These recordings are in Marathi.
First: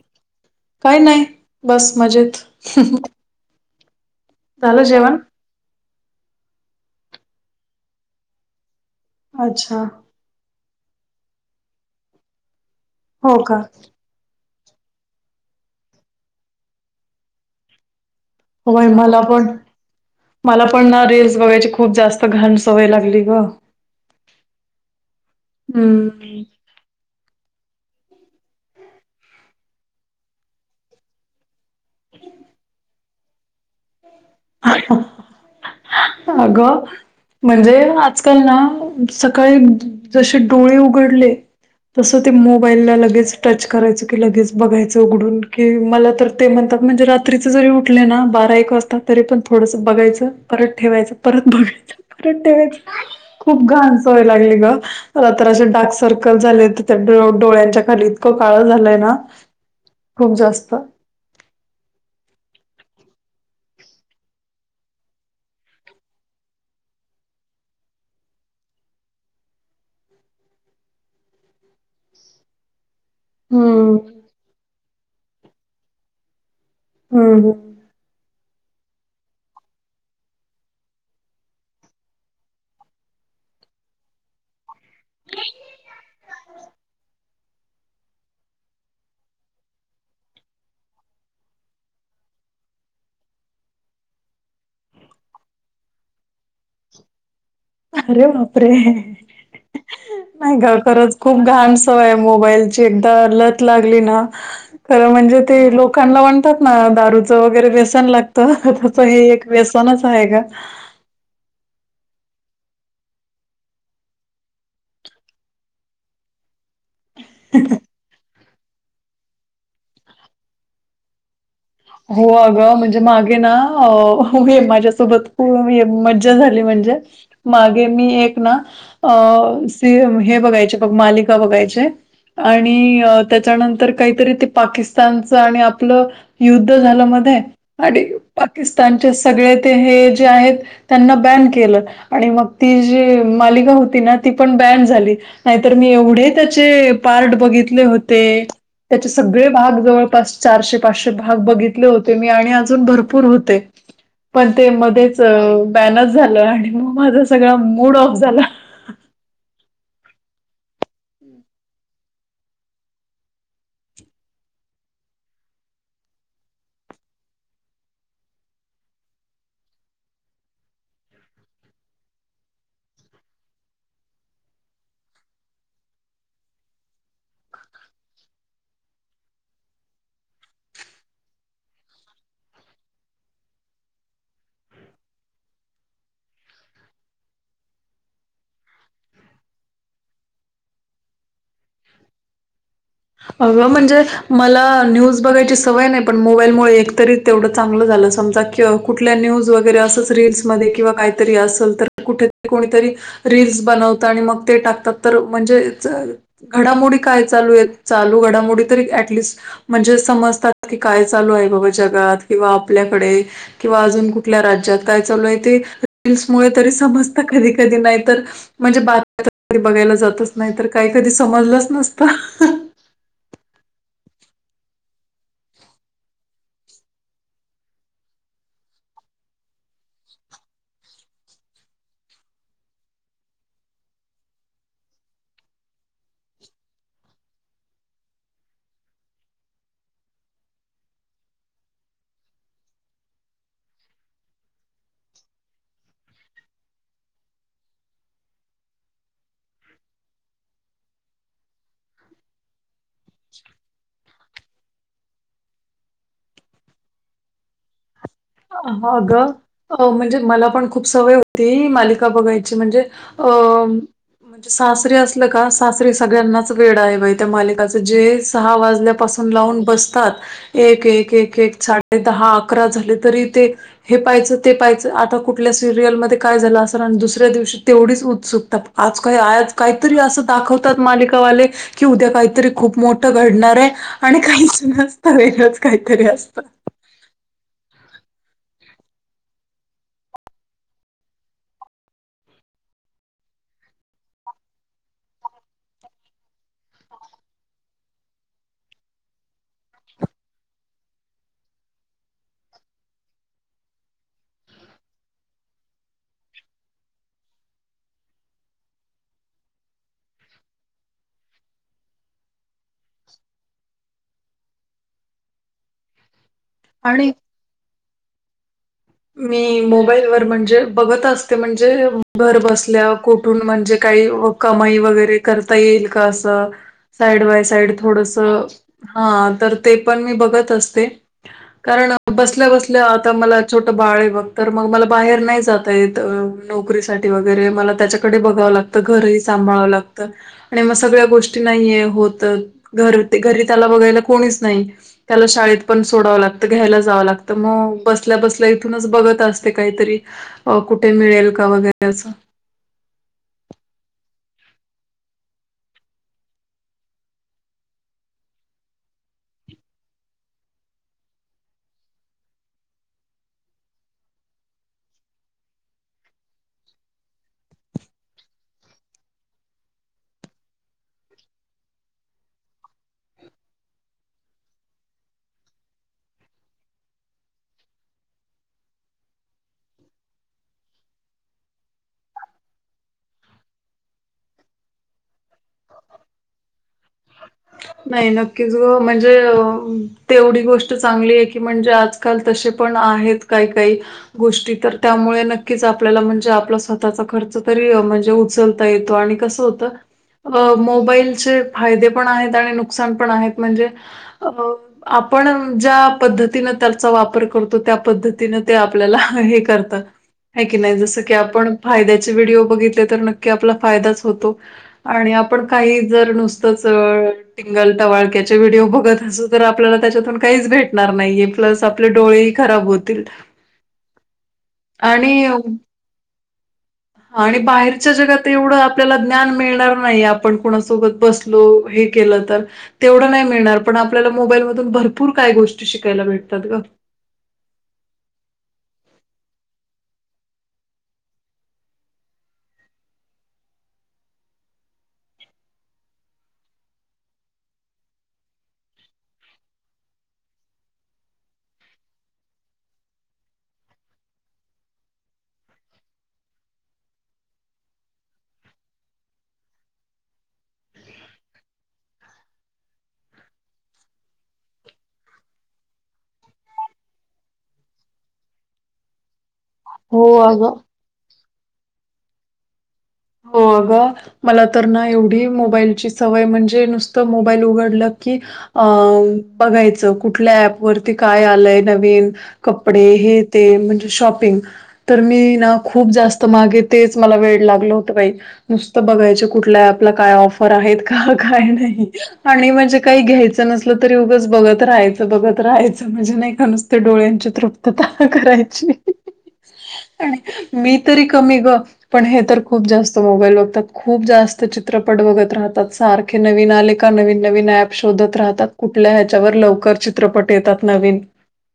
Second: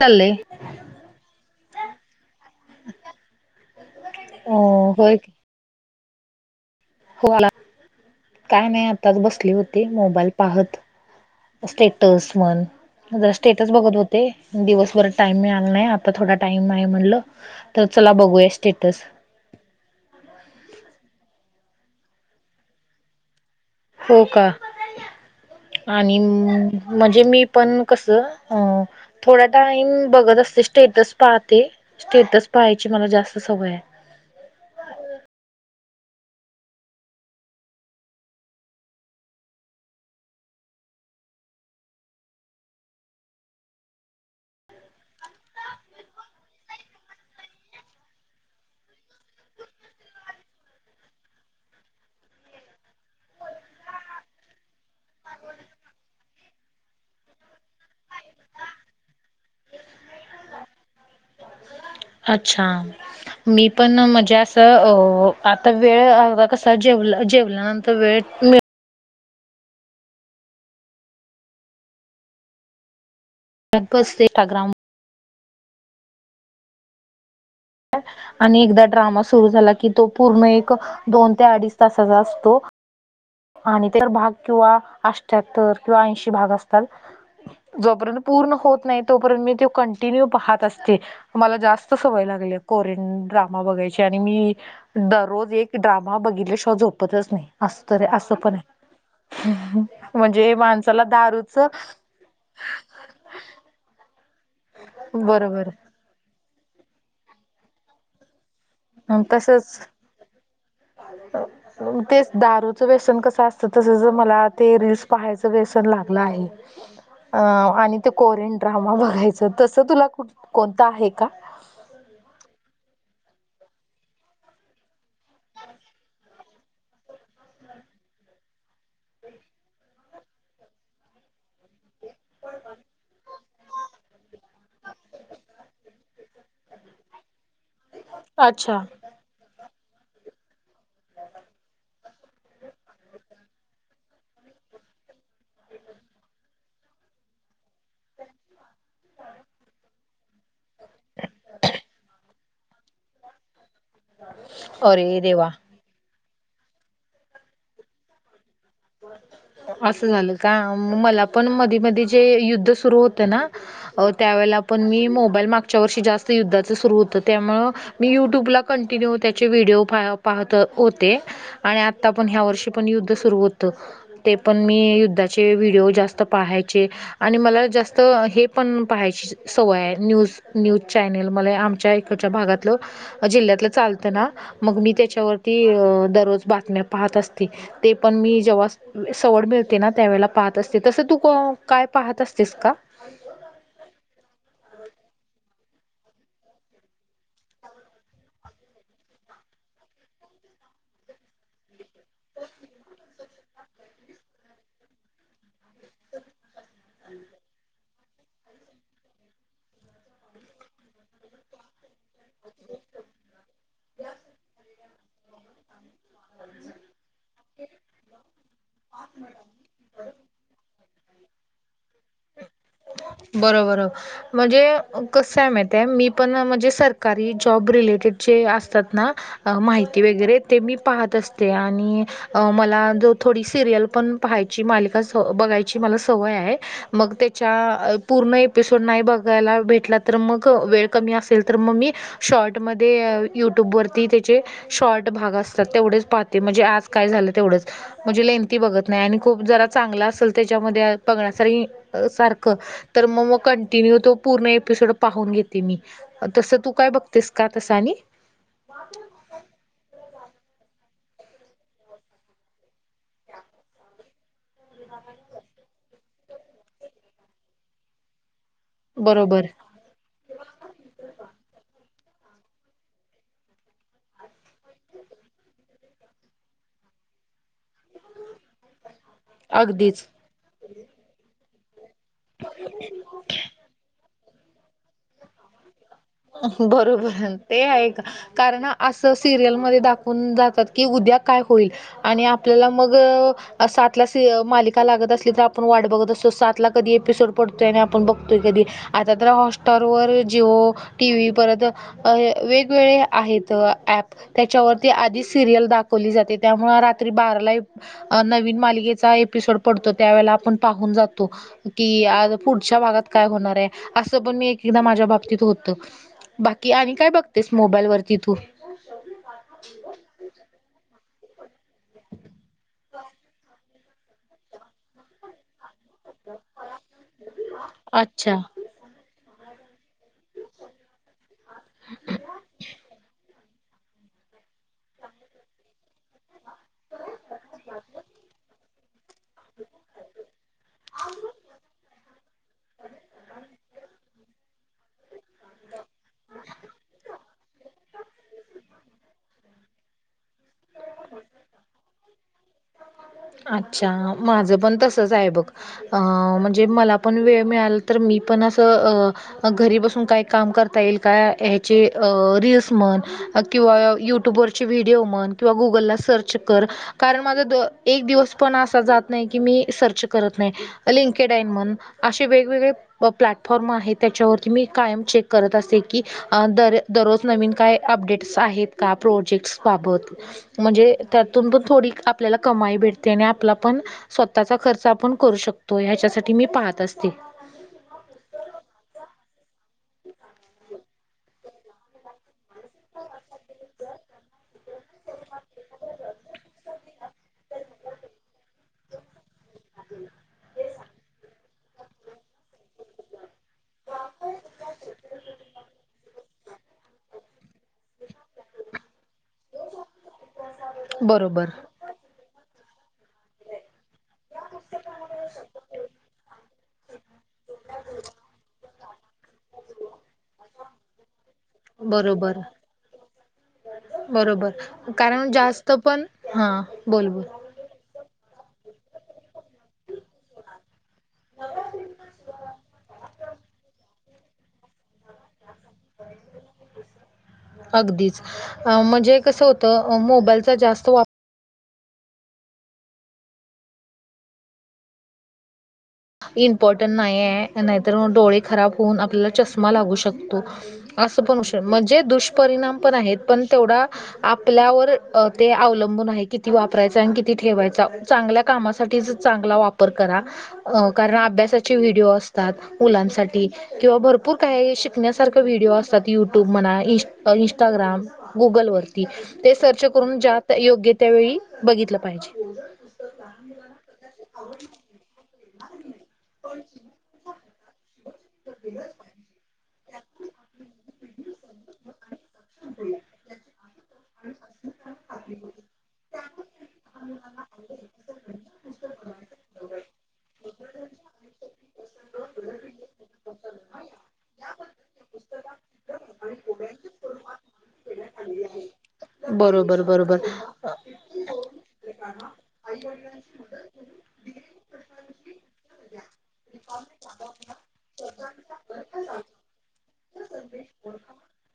चाललंय. काय नाही बस मजेत तु? झालं जेवण? होला काय नाही आताच बसली अच्छा होती मोबाईल त स्टेट म्हण ज हो का स्टेटस बघत. दिवसभरात टाईम मिळाला नाही आता थोडा टाईम आहे म्हणलं तर चला बघूया. वय स्टेटस मला पण मला पण ना रीलल्स बघायची खूप जास्त घाण सवय लागली ग. हो का आणि हम्म. म्हणजे मी पण कस अ थोडा टाइम बघत असते स्टेटस पाहते स्टेटस पाहायची मला जास्त सवय आहे. आगं. म्हणजे आजकाल ना सकाळी जसे डोळे उघडले. तसं ते मोबाईलला लगेच टच करायचं की लगेच बघायचं उघडून की मला तर ते म्हणतात म्हणजे रात्रीचे जरी उठले ना बारा एक वाजताात. तरी पण थोडंसं बघायचं परत ठेवायचं परत बघायचं. परे खूप घानच वय लागली ग तरातशे डार्क सर्कल झाले. त्या डोळ्यांच्या खाली इतकं काळं झालंय ना खूप जास्त अच्छा मी पण मजे अस आता वेळ कस जेव जेवलंंत. त वेट हम्म जस इस्टाग्रम. हम ह आणि एकदा ड्रामा सुरू झाला की तो पूर्ण एक दोन ते अडीच तासाचा असतो. आणि ते भाग किंवा अष्ट्याहत्तर किंवा ऐंशी भाग असतात. जोपर्यंत पूर्ण होत नाही तोपर्यंत मी त कंटिन्यू पाहत असते. मला जास्त सवय लागली कोरियन ड्रामा बघायची आणि मी दररोज एक ड्रामा बघितले शो झोपतच नाही अस. अरे असं पण बापरे! म्हणजे माणसाला दारूच. मोबाईल ची एकदा लत लागली ना तर म्हणजे बरोबर ते दखांला म्हणतात ना दारूचं वगैरे व्यसन लागतं त्याच हे एक व्यसनच आहे का. ह ते दारूचं व्यसन कस असतं तस ज मला ते रीलस पहायचं व्यसन लागलं आहे. अ आणि ते कोरियन ड्रामा बघायचं तस तुलाुठ कोणतं आहे का हो अग म्हणजे मागे ना माझ्यासोबत खू मज्जा झाली म्हणजे मागे मी एक ना अ स हे बघायचे बघ मालिका बघायचे. आणि त्याच्यानंतर काहीतरी ते पाकिस्तानच आणि आपलं युद्ध झालं मध्ये आणि अच्छा. पाकिस्तानचे सगळे ते हे जे आहेत. त्यांना बॅन केलं आणि मग ती जी मालिका होती ना ती पण बॅन झाली. नाही तर मी एवढे त्याचे पार्ट बघितले होते. त्याचे सगळे भाग जवळपास चारशे पाचशे भाग बघितले होते मी आणि अजून भरपूर होते. पण ते अरे मध्येच देवा बॅनच झालं आणि मग माझा सगळं मूड ऑफ झाला. असं झालं का मला पण मधी मध जे युद्ध सुरू होत ना. अ त्यावेेळेला पण मी मोबाईल मागच्या वर्षी जास्त युद्धाच सुरु होतं त्यामुळ मी युट्यूबला कंटिन्यू त्याचे व्हिडिओ पाहत होते. आणि आता पण ह्या वर्षी पण युद्ध सुरु होत. ते पण मी युद्धाचे व्हिडिओ जास्त पाहायचे. आणि मला जास्त हे पण पाहायची. सवय न्यूज न्यूज चॅनेल मला आमच्या इकच्या भागातलं जिल्ह्यातलं चालतं ना मग मी त्याच्यावरती अ दररोज बातम्या पाहत असती. ते पण मी जेव्हा सवड मिळते ना त्यावेेळेला पाहत असते तसं तू काय पाहत असतेस का? अं म्हणजे मला न्यूज बघायची सवय नाही पण मोबाईलमुळे एकतरी. तेवढं चांगलं झालं समजा की कुठल्या न्यूज वगैरे असच रीलसमध्ये किंवा काहीतरी असेल तर कुठरी कोणीतरी रीलस बनवत आणि मग ते टाकतात तर म्हणजे घडामोडी काय चालू आहेत. चालू घडामोडी तरी ऍटलिस्ट म्हणजे समजतात की काय चालू आहे बाबा जगात किंवा आपल्याकडे किंवा अजून कुठल्या राज्यात काय चालू आहे ते रीलल्स मु तरी समजता कधी कधी नाही तर म्हणजे बातम्या बघायला जातच नाही तर काही कधी समजलंच नसत. बरोबर. म्हणजे कसं आहे माहित आहे मी पण म्हणजे सरकारी जॉब रिलेटेड जे असतात ना अ माहिती वगैरे ते मी पाहत असते आणि मला जो थोडी सिरियल पण पाहायची मालिका स बघायची मला सवय आहे. मग त्याच्या पूर्ण एपिसोड नाही बघायला भेटला तर मग वेळ कमी असेल तर मग मी शॉर्टमध्ये युट्यूब वरती त्याचे शॉर्ट भाग असतात तेवढेच पाहते म्हणजे आज काय झालं तेवढंच म्हणजे लेंथी बघत नाही आणि खूप जरा चांगला असेल त्याच्यामध्ये बघण्यास बघण्यासारखं तर मग मग कंटिन्यू तो पूर्ण एपिसोड पाहून घेते मी. तसं तू काय बघतेस का तसं आणि? आग अ म्हणजे मला पण खूप सवय होती मालिका बघायची म्हणजे अ म्हणजे सासरी असलं का सासरी सगळ्यांनाच वेड आहे बाई त्या मालिकच जे सहा वाज कुठल्या पासून बरोबर लावून बसतात एकेक साडेदहा अकरा झाले तरी ते हे पाहिजं ते पाहिचं आता कुठल्या सिरियलमध्ये काय झालं असेर आणि दुसऱ्या दिवशी तेवढीच उत्सुकता आज काही आज काहीतरी अगदीच असं दाखवतात मालिकावाले की उद्या काही खूप मोठ घडणार आहे आणि काहीच नसतं वेगळंच काहीतरी असतं. बरोबर ते आहे का कारण असं सिरियलमध्ये दाखवून जातात की उद्या काय होईल आणि आपल्याला मग सातला सी मालिका लागतं असली तर आपण वाट बघतो असतो सातला कधी एपिसोड पडतोय आणि आपण बघतोय कधी आता तर हॉटस्टार वर जिओ टी व्ही परत वेगवेगळे आहेत ॲप त्याच्यावरती आधी सिरियल दाखवली जाते त्यामुळे रात्री बाराला नवीन मालिकेचा एपिसोड पडतो त्यावेळेला आपण पाहून जातो की पुढच्या भागात काय होणार आहे असं पण मी एक एकदा माझ्या बाबतीत होत बाकी आणि काय बघत बघतेस मोबाईलवरती तु मी मोबाईलवर म्हणजे बघत असते म्हणजे घर बसल्या कुठून म्हणजे काही कमाई वगैरे करता येईल का असं साईड बाय साईड अच्छा थोडंसं हा तर ते पण मी बघत असते कारण बसल्या बसल्या आता मला छोटं बाळ आहे बघ तर मग मला बाहेर नाही जाता येत नोकरीसाठी वगैरे मला त्याच्याकडे बघावं लागतं. घरही सांभाळवं लागतं. आणि मग सगळ्या गोष्टी नाहीये होत घर ते घरी त्याला बघायला कोणीच नाही. त्याला शाळेत पण सोडावं लागतं घ्यायला जावं लागतं मग बसल्या बस इथूनच बघत असते काहीतरी कुठे मिळेल का वगैरेच अच्छा माझं पण तसंच आहे बघ अं म्हणजे मला पण वेळ मिळाल तर मी पण असं अं अ घरी बसून काय काम करता येईल का ह्याचे रीलस म्हण किंवा युट्यूबर व्हिडिओ म्हण किंवा गुगला सर्च कारण माझं एक दिवस पण असा जात नाही की मी सर्च करत नाही. लिंकेड आहे म्हण असे वेगवेगळे व प्लॅटफॉर्म आहे त्याच्यावरती मी कायम चेक करत असे की अ दर दररोज नवीन काय अपडेट्स आहेत का प्रोजेक्ट्स बाबत म्हणजे त्यातून पण थोडी आपल्याला कमाई भेटते आणि आपला पण स्वतःचा खर्च आपण करू शकतो ह्याच्यासाठी मी पाहत असते. नाही नक्कीच ग म्हणजे तेवढी गोष्ट चांगली आहे की की म्हणजे आजकाल तसे पण आहेत काही काही गोष्टी तर त्यामुळे नक्कीच आपल्याला म्हणजे आपला स्वतःचा खर्च तरी म्हणजे उचल उचलता येतो म्हणजे कसं मोबाईलचे फायदे पण आहेत. आणि नुकसान पण आहेत म्हणजे अ आपण ज्या पद्धतीन त्याचा वापर करतो त्या पद्धतीन ते आपल्याला हे करत. हाय की नाही जसं की बरोबर आपण फायद्याचे व्हिडिओ बघितले तर नक्की आपला फायदाच होतो. आणि आपण काही जर नुसतंच पिंगल टवाळक्याचे व्हिडिओ बघत असू तर आपल्याला त्याच्यातून काहीच भेटणार नाहीये. प्लस आपले डोळेही बरोबर खराब होतील. बरोबर आणि कारण जास्त पण हा बोल बोल आणि बाहेर आच्या जगात एवढं आपल्याला ज्ञान मिळणार नाही आपण कोणासोबत बसलो हे केलं तर, तेवढं नाही मिळणार पण आपल्याला मोबाईलमधून भरपूर काय गोष्टी शिकायला भेटतात ग. अगदीच म्हणजे कसं होतं अ मोबाईलचा जास्त वाप इम्पॉर्टंट नाही आहे नाहीतर डोळे खराब होऊन, आपल्याला चष्मा लागू शकतो. असं पण होऊ शकतं म्हणजे दुष्परिणाम पण आहेत पण तेवढा आपल्यावर ते अवलंबून आहे किती वापरायच आणि किती ठेवायचा. चांगल्या कामासाठीच चांगला वापर करा. अ कारण अभ्यासाचे व्हिडीओ असतात मुलांसाठी. किंवा भरपूर काही शिकण्यासारख व्हिडिओ असतात युट्यूब म्हणा इ इंस्टाग्राम. गुगल वरती ते सर्च हो करून ज्या अगं योग्य त्यावेेळी बघितलं पाहिजे. हो अग मला तर ना एवढी मोबाईलची सवय म्हणजे नुसतं मोबाईल उघडलं की अ बघायच कुठल्या ॲप वरती काय आलंय नवीन. कपडे हे ते म्हणजे शॉपिंग. तर मी ना खूप जास्त मागे तेच मला वेळ लागल होत बाई. नुसतं बघायचे कुठल्या ॲपला काय ऑफर आहेत का काय नाही आणि म्हणजे काही घ्यायचं नसलं तरी उगंच बघत राहायचं बघत राहायचं म्हणजे नाही का नुसतते डोळ्यांची तृप्तता करायची. बरोबर आणि बरोबर मी तरी कमी ग पण हे तर, खूप जास्त मोबाईल बघतात खूप जास्त चित्रपट बघत राहतात सारखे नवीन आले का नवीन नवीन ॲप शोधत राहतात कुठल्या ह्याच्यावर लवकर चित्रपट येतात नवीन.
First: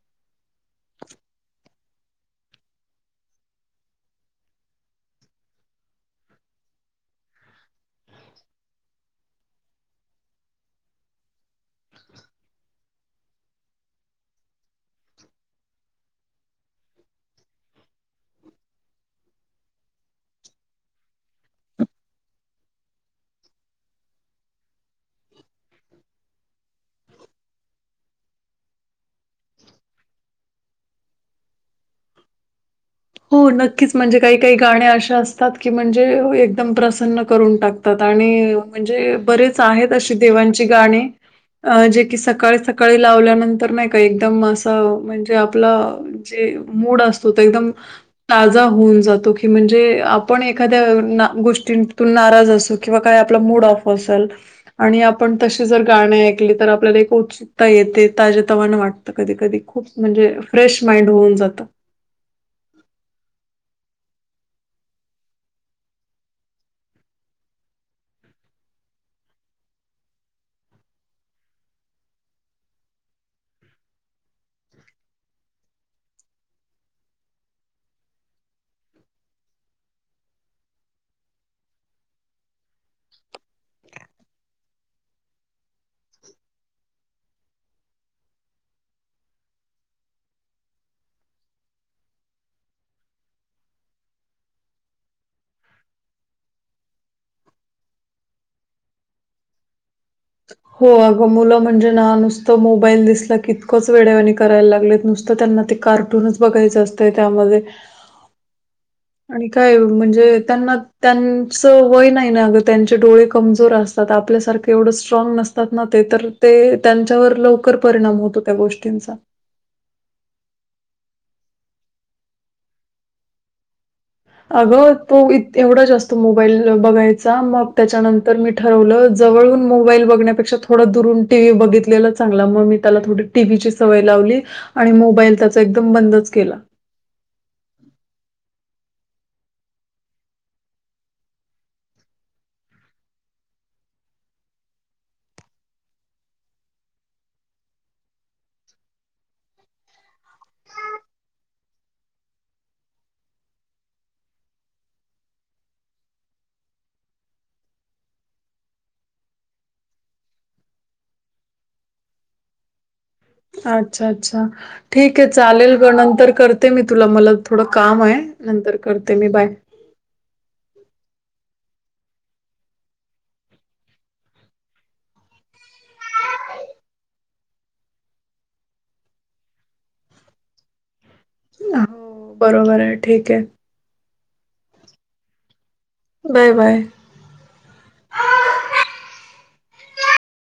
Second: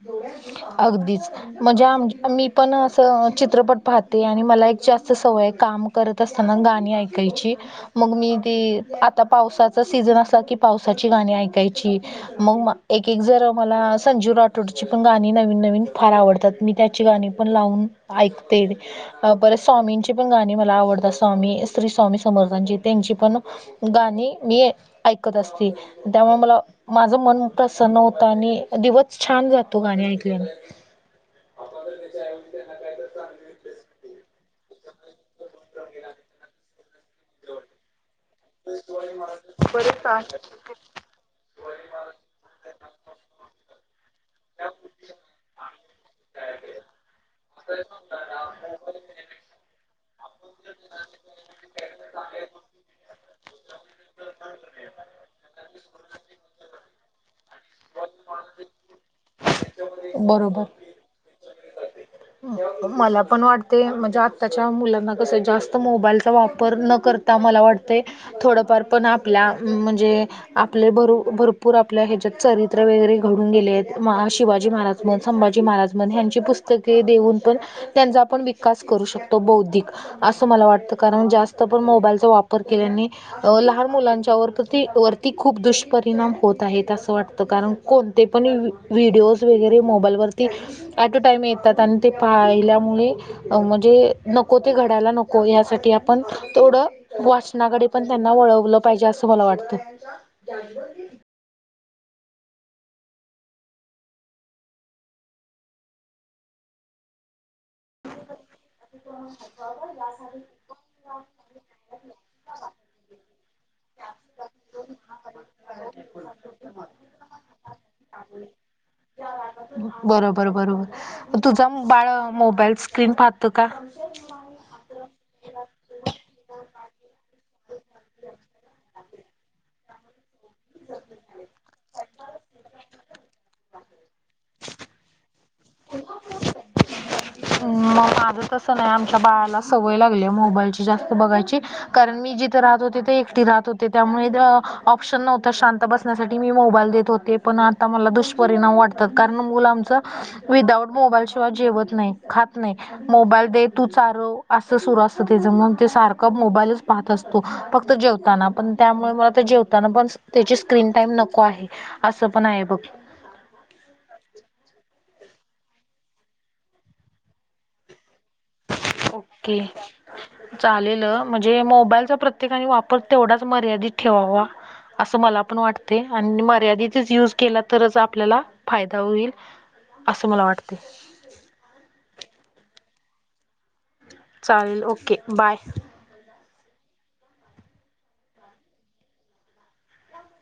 [unintelligible] अगदीच. म्हणजे आम मी पण असं चित्रपट पाहते आणि मला एक जास्त सवय काम करत असताना गाणी ऐकायची. मग मी ते आता पावसाचा सीझन असला कि पावसाची गाणी ऐकायची. मग एक एक जर मला संजीव राठोडची पण गाणी नवीन नवीन फार आवडतात मी त्याची गाणी पण लावून ऐकते. बरेच स्वामींची पण गाणी मला आवडतात. स्वामी श्री स्वामी समर्थांची त्यांची पण गाणी मी ऐकत असते. त्यामुळे मला माझं मन प्रसन्न होतं आणि दिवस छान जातो गाणी ऐकल्याने. [unintelligible] हो नक्कीच म्हणजे काही काही गाण्या अशा असतात की म्हणजे एकदम प्रसन्न करून टाक तात आणि म्हणजे बरेच आहेत अशी देवांची गाणी अ जे की सकाळी सकाळी लावल्यानंतर नाही का एकदम असं म्हणजे आपलं जे मूड असतो एकदम ताजा होऊन जातो. की म्हणजे आपण एखाद्या गोष्टीतून नाराज असू किंवा काय आपला मूड ऑफ असल. आणि आपण तशी जर गाणे ऐकली तर आपल्याला एक उत्सुकता येते ताजतवान वाट कधी कधी खूप म्हणजे बरोबर. फ्रेश माइंड होऊन जातं. मला पण वाटते म्हणजे आताच्या मुलांना कस जास्त मोबाईलचा वापर न कर ता मला वाटतय थोडंफार पण आपल्या अम म्हणजे, आपले भर भरपूर आपल्या ह्याच्यात चरित्र वगैरे घडून गेले आहेत महा शिवाजी महाराज. संभाजी महाराज म्हण यांची पुस्तक ते देऊन पण त्यांचा आपण विकास करू शकतो बौद्धिक. असं मला वाटतं कारण जास्त पण मोबाईलचा वापर केल्यानी अ लहान मुलांच्या वती वरती खूप दुष्परिणाम होत आहेत असं वाटतं कारण कोणते पण व्हिडिओज वगैरे मोबाईलवरती ऍट अ टाईम येत. त्याात आणि ते पाहिल्यामुळे अ म्हणजे नको ते घडायला नको यासाठी आपण थोडं. वाचनाकडे पण त्यांना वळवलं पाहिजे असं मला वाटतं. हो अग मुलं म्हणजे ना नुसतं मोबाईल दिसला कितकंच वेडणी करायला लागलेत नुसतं त्यांना ते कार्टूनच बघायच असत त्यामध्ये ह. आणि काय म्हणजे त्यांना त्यांचं वय नाही ना अग त्यांचे डोळे कमजोर असत. आपल्यासारख एवढं. स्ट्रॉंग नसतात ना ते तर ते त्यांच्यावर लवकर परिणाम होतो त्या गोष्टींचा बरोबर बरोबर तुझा बाळ मोबाईल स्क्रीन पाहत का? अगं तो एवढा जा असतो मोबाईल बघायचा मग त्याच्यानंतर मी ठरवलं जवळून मोबाईल बघण्यापेक्ष थोडं दुरून टीव्ही बघितलेलं. चांगला मग मी त्याला थोडी टीव्हीची सवय लावली आणि मोबाईल त्याचा एकदम बंदच केला. मग माझं कसं नाही आमच्या बाळाला सवय लागली मोबाईलची जास्त बघायची. कारण मी जिथे राहत होते ते एकटी राहत होते त्यामुळे ऑप्शन नव्हत शांत बसण्यासाठी मी मोबाईल देत होते. ते पण आता मला दुष्परिणाम वाटतात कारण मुलं आमच विदाउट मोबाईलशिवाय जेवत नाही. खात नाही. मोबाईल दे तू चाार असं सुरू असत त्याच म्हणून ते सारखं मोबाईलच पाहत असत. फक्त जेवताना पण त्यामुळे मला तर जेवताना पण त्याची स्क्रीन टाइम नको आहे. अस असं पण आहे बघ. अच्छा अच्छा ठीक आहे चालेल ग नंतर करते मी तुला मला थोडं काम आहे. नंतर करत. ओके. चालेल म्हणजे मोबाईलचा प्रत्येकाने वापर तेवढाच मर्यादित ठेवावा. असं मला पण वाटते आणि मर्यादितच यूज केला तरच आपल्याला फायदा होईल. अस मला वाटतय. हो, बरोबर आहे, ठीक आहे. चालेल ओके बाय. Bye, bye.